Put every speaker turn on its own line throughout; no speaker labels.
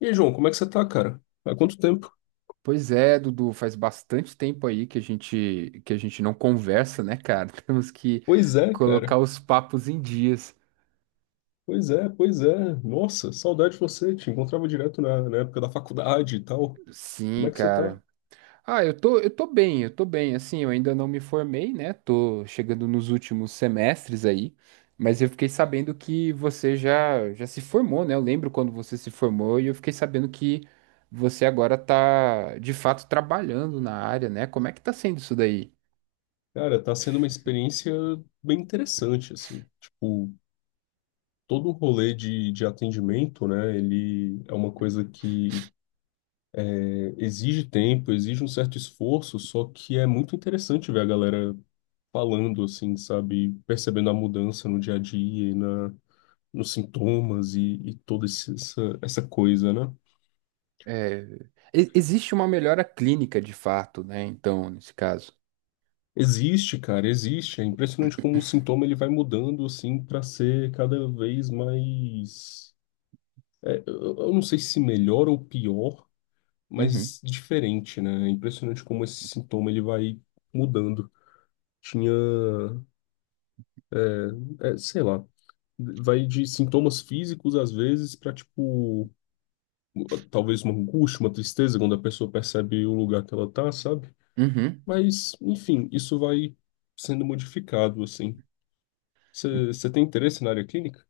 E aí, João, como é que você tá, cara? Há quanto tempo?
Pois é, Dudu, faz bastante tempo aí que a gente não conversa, né, cara? Temos que
Pois é,
colocar
cara.
os papos em dias.
Pois é, pois é. Nossa, saudade de você. Te encontrava direto na época da faculdade e tal. Como
Sim,
é que você tá?
cara. Ah, eu tô bem, eu tô bem. Assim, eu ainda não me formei, né? Tô chegando nos últimos semestres aí, mas eu fiquei sabendo que você já se formou, né? Eu lembro quando você se formou e eu fiquei sabendo que você agora tá de fato trabalhando na área, né? Como é que tá sendo isso daí?
Cara, tá sendo uma experiência bem interessante, assim. Tipo, todo o rolê de atendimento, né? Ele é uma coisa que exige tempo, exige um certo esforço, só que é muito interessante ver a galera falando, assim, sabe? Percebendo a mudança no dia a dia e na nos sintomas e toda essa coisa, né?
É, existe uma melhora clínica de fato, né? Então, nesse caso.
Existe, cara, existe. É impressionante como o sintoma ele vai mudando assim para ser cada vez mais, eu não sei se melhor ou pior,
Uhum,
mas diferente, né? É impressionante como esse sintoma ele vai mudando. Tinha, sei lá, vai de sintomas físicos às vezes para tipo talvez uma angústia, uma tristeza quando a pessoa percebe o lugar que ela tá, sabe?
uhum.
Mas, enfim, isso vai sendo modificado, assim. Você tem interesse na área clínica?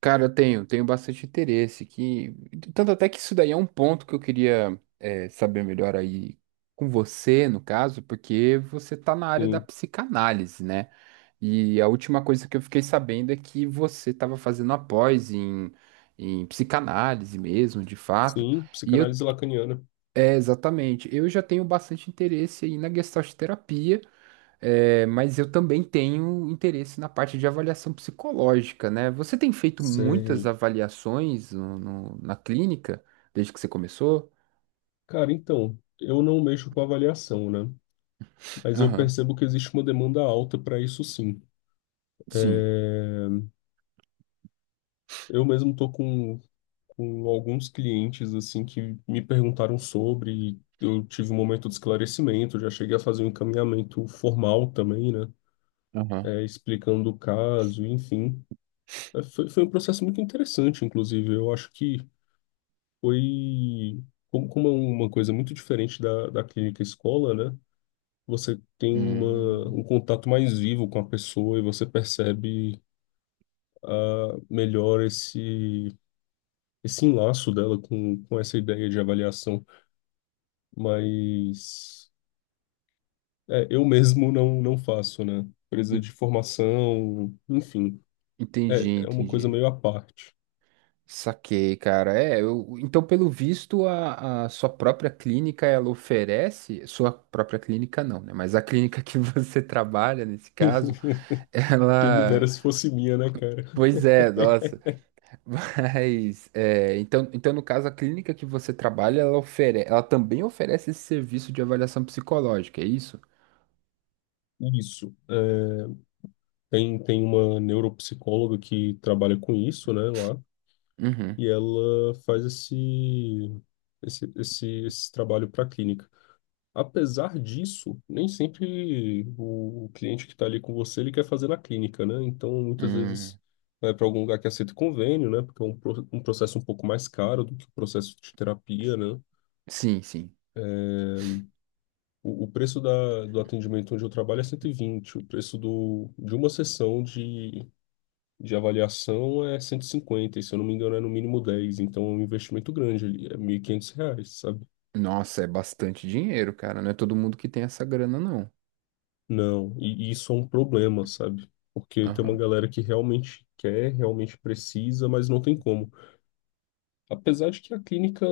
Cara, eu tenho bastante interesse que tanto até que isso daí é um ponto que eu queria saber melhor aí com você, no caso, porque você tá na área da
Sim,
psicanálise, né? E a última coisa que eu fiquei sabendo é que você estava fazendo a pós em psicanálise mesmo, de fato.
sim,
E eu,
psicanálise lacaniana.
é, exatamente, eu já tenho bastante interesse aí na gestalt terapia. É, mas eu também tenho interesse na parte de avaliação psicológica, né? Você tem feito muitas
Sei.
avaliações na clínica desde que você começou?
Cara, então, eu não mexo com avaliação, né? Mas eu
Aham,
percebo que existe uma demanda alta para isso, sim.
sim,
Eu mesmo tô com alguns clientes, assim, que me perguntaram sobre, e eu tive um momento de esclarecimento, já cheguei a fazer um encaminhamento formal também, né?
aham.
Explicando o caso, enfim. Foi um processo muito interessante, inclusive. Eu acho que foi, como é uma coisa muito diferente da clínica escola, né? Você tem
Hum,
um contato mais vivo com a pessoa e você percebe ah, melhor esse enlaço dela com essa ideia de avaliação. Mas eu mesmo não faço, né? Precisa
en-
de formação, enfim,
entendi,
é uma coisa
entendi.
meio à parte.
Saquei, cara. É, então, pelo visto, a sua própria clínica ela oferece, sua própria clínica não, né? Mas a clínica que você trabalha, nesse caso,
Quem me
ela.
dera se fosse minha, né, cara?
Pois é, nossa. Mas, então, no caso, a clínica que você trabalha, ela também oferece esse serviço de avaliação psicológica, é isso?
Isso. É, tem uma neuropsicóloga que trabalha com isso, né, lá,
Uhum.
e ela faz esse trabalho para a clínica. Apesar disso, nem sempre o cliente que está ali com você, ele quer fazer na clínica, né? Então, muitas
Hum.
vezes vai para algum lugar que aceita convênio, né? Porque é um processo um pouco mais caro do que o processo de terapia, né?
Sim, sim.
O preço do atendimento onde eu trabalho é 120, o preço do, de uma sessão de avaliação é 150, e se eu não me engano é no mínimo 10, então é um investimento grande ali, é R$ 1.500, sabe?
Nossa, é bastante dinheiro, cara. Não é todo mundo que tem essa grana, não.
Não, e isso é um problema, sabe? Porque tem uma
Aham.
galera que realmente quer, realmente precisa, mas não tem como. Apesar de que a clínica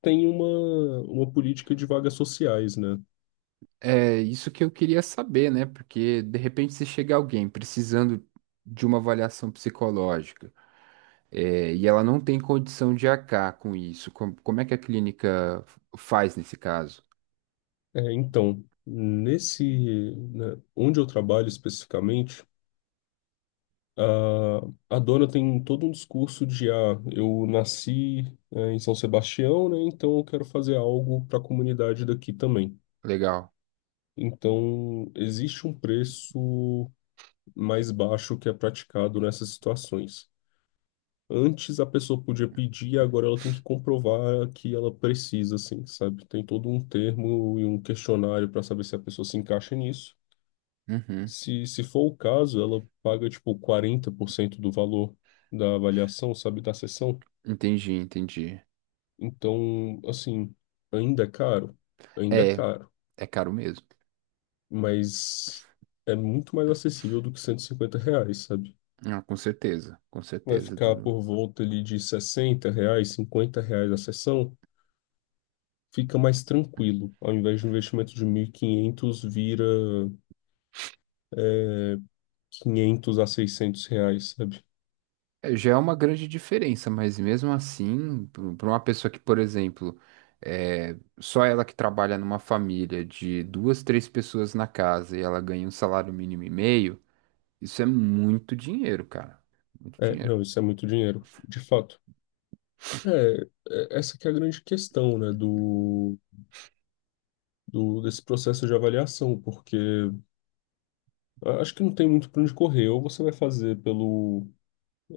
tem uma política de vagas sociais, né?
É isso que eu queria saber, né? Porque, de repente, se chega alguém precisando de uma avaliação psicológica, é, e ela não tem condição de arcar com isso, como é que a clínica faz nesse caso?
Então, nesse, né, onde eu trabalho especificamente, a dona tem todo um discurso de, ah, eu nasci, em São Sebastião, né? Então eu quero fazer algo para a comunidade daqui também.
Legal.
Então, existe um preço mais baixo que é praticado nessas situações. Antes a pessoa podia pedir, agora ela tem que comprovar que ela precisa, assim, sabe? Tem todo um termo e um questionário para saber se a pessoa se encaixa nisso.
Uhum.
Se for o caso, ela paga tipo 40% do valor da avaliação, sabe, da sessão.
Entendi, entendi.
Então, assim, ainda é caro, ainda é
É,
caro,
é caro mesmo.
mas é muito mais acessível do que R$ 150, sabe?
Ah, com
Vai
certeza,
ficar
Dudu.
por volta ali de R$ 60, R$ 50 a sessão, fica mais tranquilo. Ao invés de um investimento de 1.500 vira é, 500 a R$ 600, sabe?
É, já é uma grande diferença, mas mesmo assim, para uma pessoa que, por exemplo, só ela que trabalha numa família de duas, três pessoas na casa e ela ganha um salário mínimo e meio, isso é muito dinheiro, cara. Muito
É,
dinheiro.
não, isso é muito dinheiro, de fato. É, essa que é a grande questão, né, do, do desse processo de avaliação, porque acho que não tem muito para onde correr. Ou você vai fazer pelo,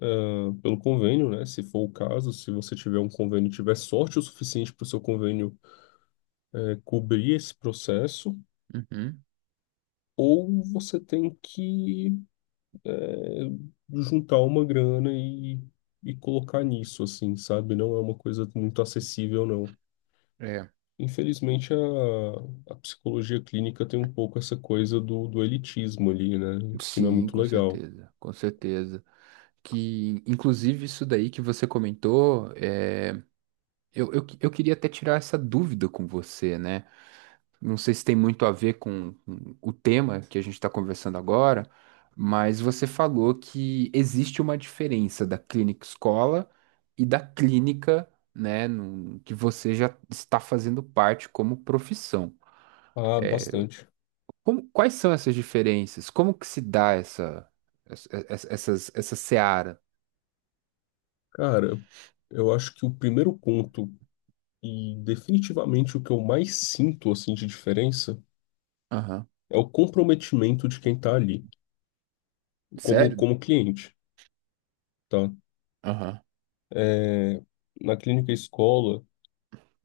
ah, pelo convênio, né, se for o caso, se você tiver um convênio, e tiver sorte o suficiente para o seu convênio cobrir esse processo,
Uhum.
ou você tem que eh, juntar uma grana e colocar nisso, assim, sabe? Não é uma coisa muito acessível, não.
É,
Infelizmente, a psicologia clínica tem um pouco essa coisa do elitismo ali, né? Que não é
sim,
muito
com
legal.
certeza, com certeza. Que, inclusive, isso daí que você comentou, é. Eu queria até tirar essa dúvida com você, né? Não sei se tem muito a ver com o tema que a gente está conversando agora, mas você falou que existe uma diferença da clínica escola e da clínica, né, que você já está fazendo parte como profissão.
Ah, bastante.
Quais são essas diferenças? Como que se dá essa seara?
Cara, eu acho que o primeiro ponto, e definitivamente o que eu mais sinto, assim, de diferença,
Aham.
é o comprometimento de quem tá ali, como,
Sério?
como cliente, tá?
Aham.
É, Na clínica e escola,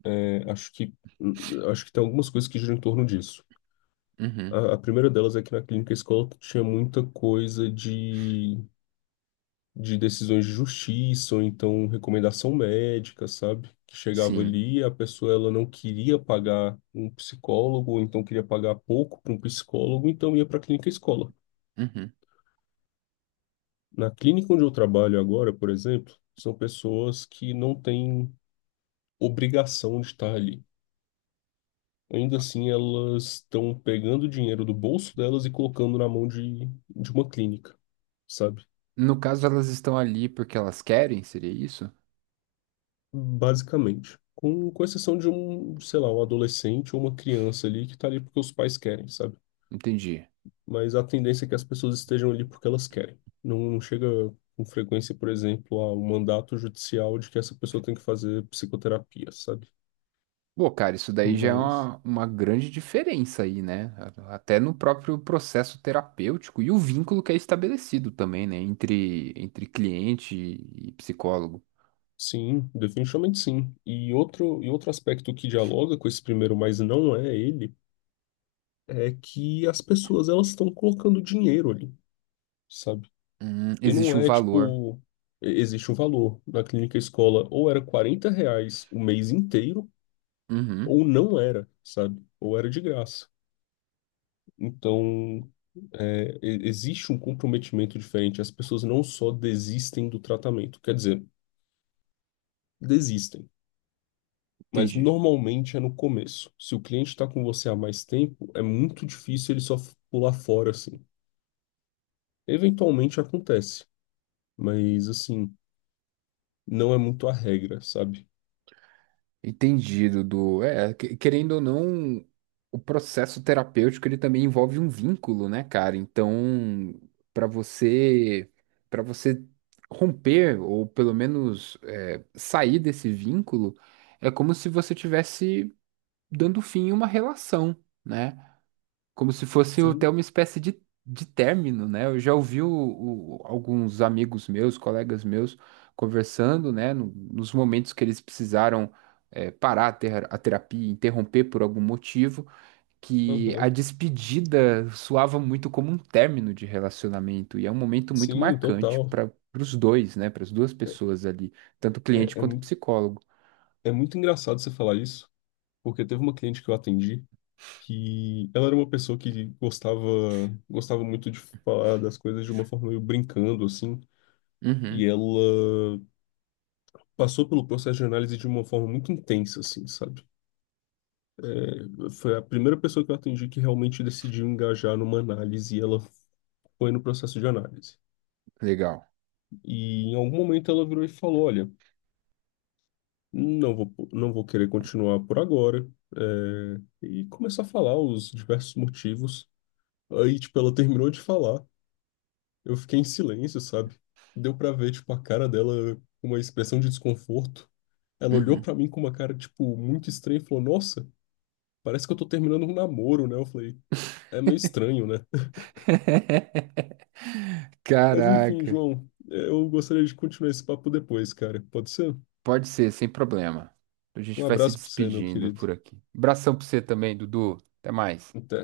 é, acho que, acho que tem algumas coisas que giram em torno disso.
Uhum.
A primeira delas é que na clínica e escola tinha muita coisa de decisões de justiça, ou então recomendação médica, sabe? Que chegava
Sim.
ali e a pessoa ela não queria pagar um psicólogo, ou então queria pagar pouco para um psicólogo, então ia para a clínica escola.
Uhum.
Na clínica onde eu trabalho agora, por exemplo, são pessoas que não têm obrigação de estar ali. Ainda assim, elas estão pegando o dinheiro do bolso delas e colocando na mão de uma clínica, sabe?
No caso, elas estão ali porque elas querem, seria isso?
Basicamente. Com exceção de um, sei lá, um adolescente ou uma criança ali que tá ali porque os pais querem, sabe?
Entendi.
Mas a tendência é que as pessoas estejam ali porque elas querem. Não, não chega com frequência, por exemplo, a um mandato judicial de que essa pessoa tem que fazer psicoterapia, sabe?
Pô, cara, isso daí já é
Mas
uma grande diferença aí, né? Até no próprio processo terapêutico e o vínculo que é estabelecido também, né? Entre cliente e psicólogo.
sim, definitivamente sim. E outro aspecto que dialoga com esse primeiro, mas não é ele, é que as pessoas elas estão colocando dinheiro ali, sabe? E não
Existe um
é
valor.
tipo, existe um valor. Na clínica escola, ou era R$ 40 o mês inteiro,
Uhum,
ou não era, sabe? Ou era de graça. Então, existe um comprometimento diferente. As pessoas não só desistem do tratamento, quer dizer, desistem. Mas
entendi.
normalmente é no começo. Se o cliente está com você há mais tempo, é muito difícil ele só pular fora assim. Eventualmente acontece, mas assim, não é muito a regra, sabe?
Entendido, do é, querendo ou não, o processo terapêutico ele também envolve um vínculo, né, cara? Então, para você, para você romper ou pelo menos sair desse vínculo, é como se você tivesse dando fim a uma relação, né? Como se fosse até
Sim.
uma espécie de término, né? Eu já ouvi alguns amigos meus, colegas meus, conversando, né? Nos momentos que eles precisaram parar a terapia, interromper por algum motivo, que a
Aham.
despedida soava muito como um término de relacionamento, e é um momento muito
Sim,
marcante
total.
para os dois, né? Para as duas pessoas ali, tanto o cliente
É, é,
quanto o
mu-
psicólogo.
É muito engraçado você falar isso, porque teve uma cliente que eu atendi, que ela era uma pessoa que gostava, gostava muito de falar das coisas de uma forma meio brincando, assim,
Uhum,
e ela passou pelo processo de análise de uma forma muito intensa, assim, sabe? Foi a primeira pessoa que eu atendi que realmente decidiu engajar numa análise, e ela foi no processo de análise.
legal.
E em algum momento ela virou e falou: Olha. Não vou querer continuar por agora. é, e começar a falar os diversos motivos. Aí, tipo, ela terminou de falar. Eu fiquei em silêncio, sabe? Deu pra ver, tipo, a cara dela com uma expressão de desconforto. Ela olhou
Uhum.
pra mim com uma cara, tipo, muito estranha e falou: Nossa, parece que eu tô terminando um namoro, né? Eu falei: É meio estranho, né? Mas enfim,
Caraca.
João, eu gostaria de continuar esse papo depois, cara. Pode ser?
Pode ser, sem problema. A gente
Um
vai se
abraço pra você, meu
despedindo
querido.
por aqui. Abração pra você também, Dudu. Até mais.
Até.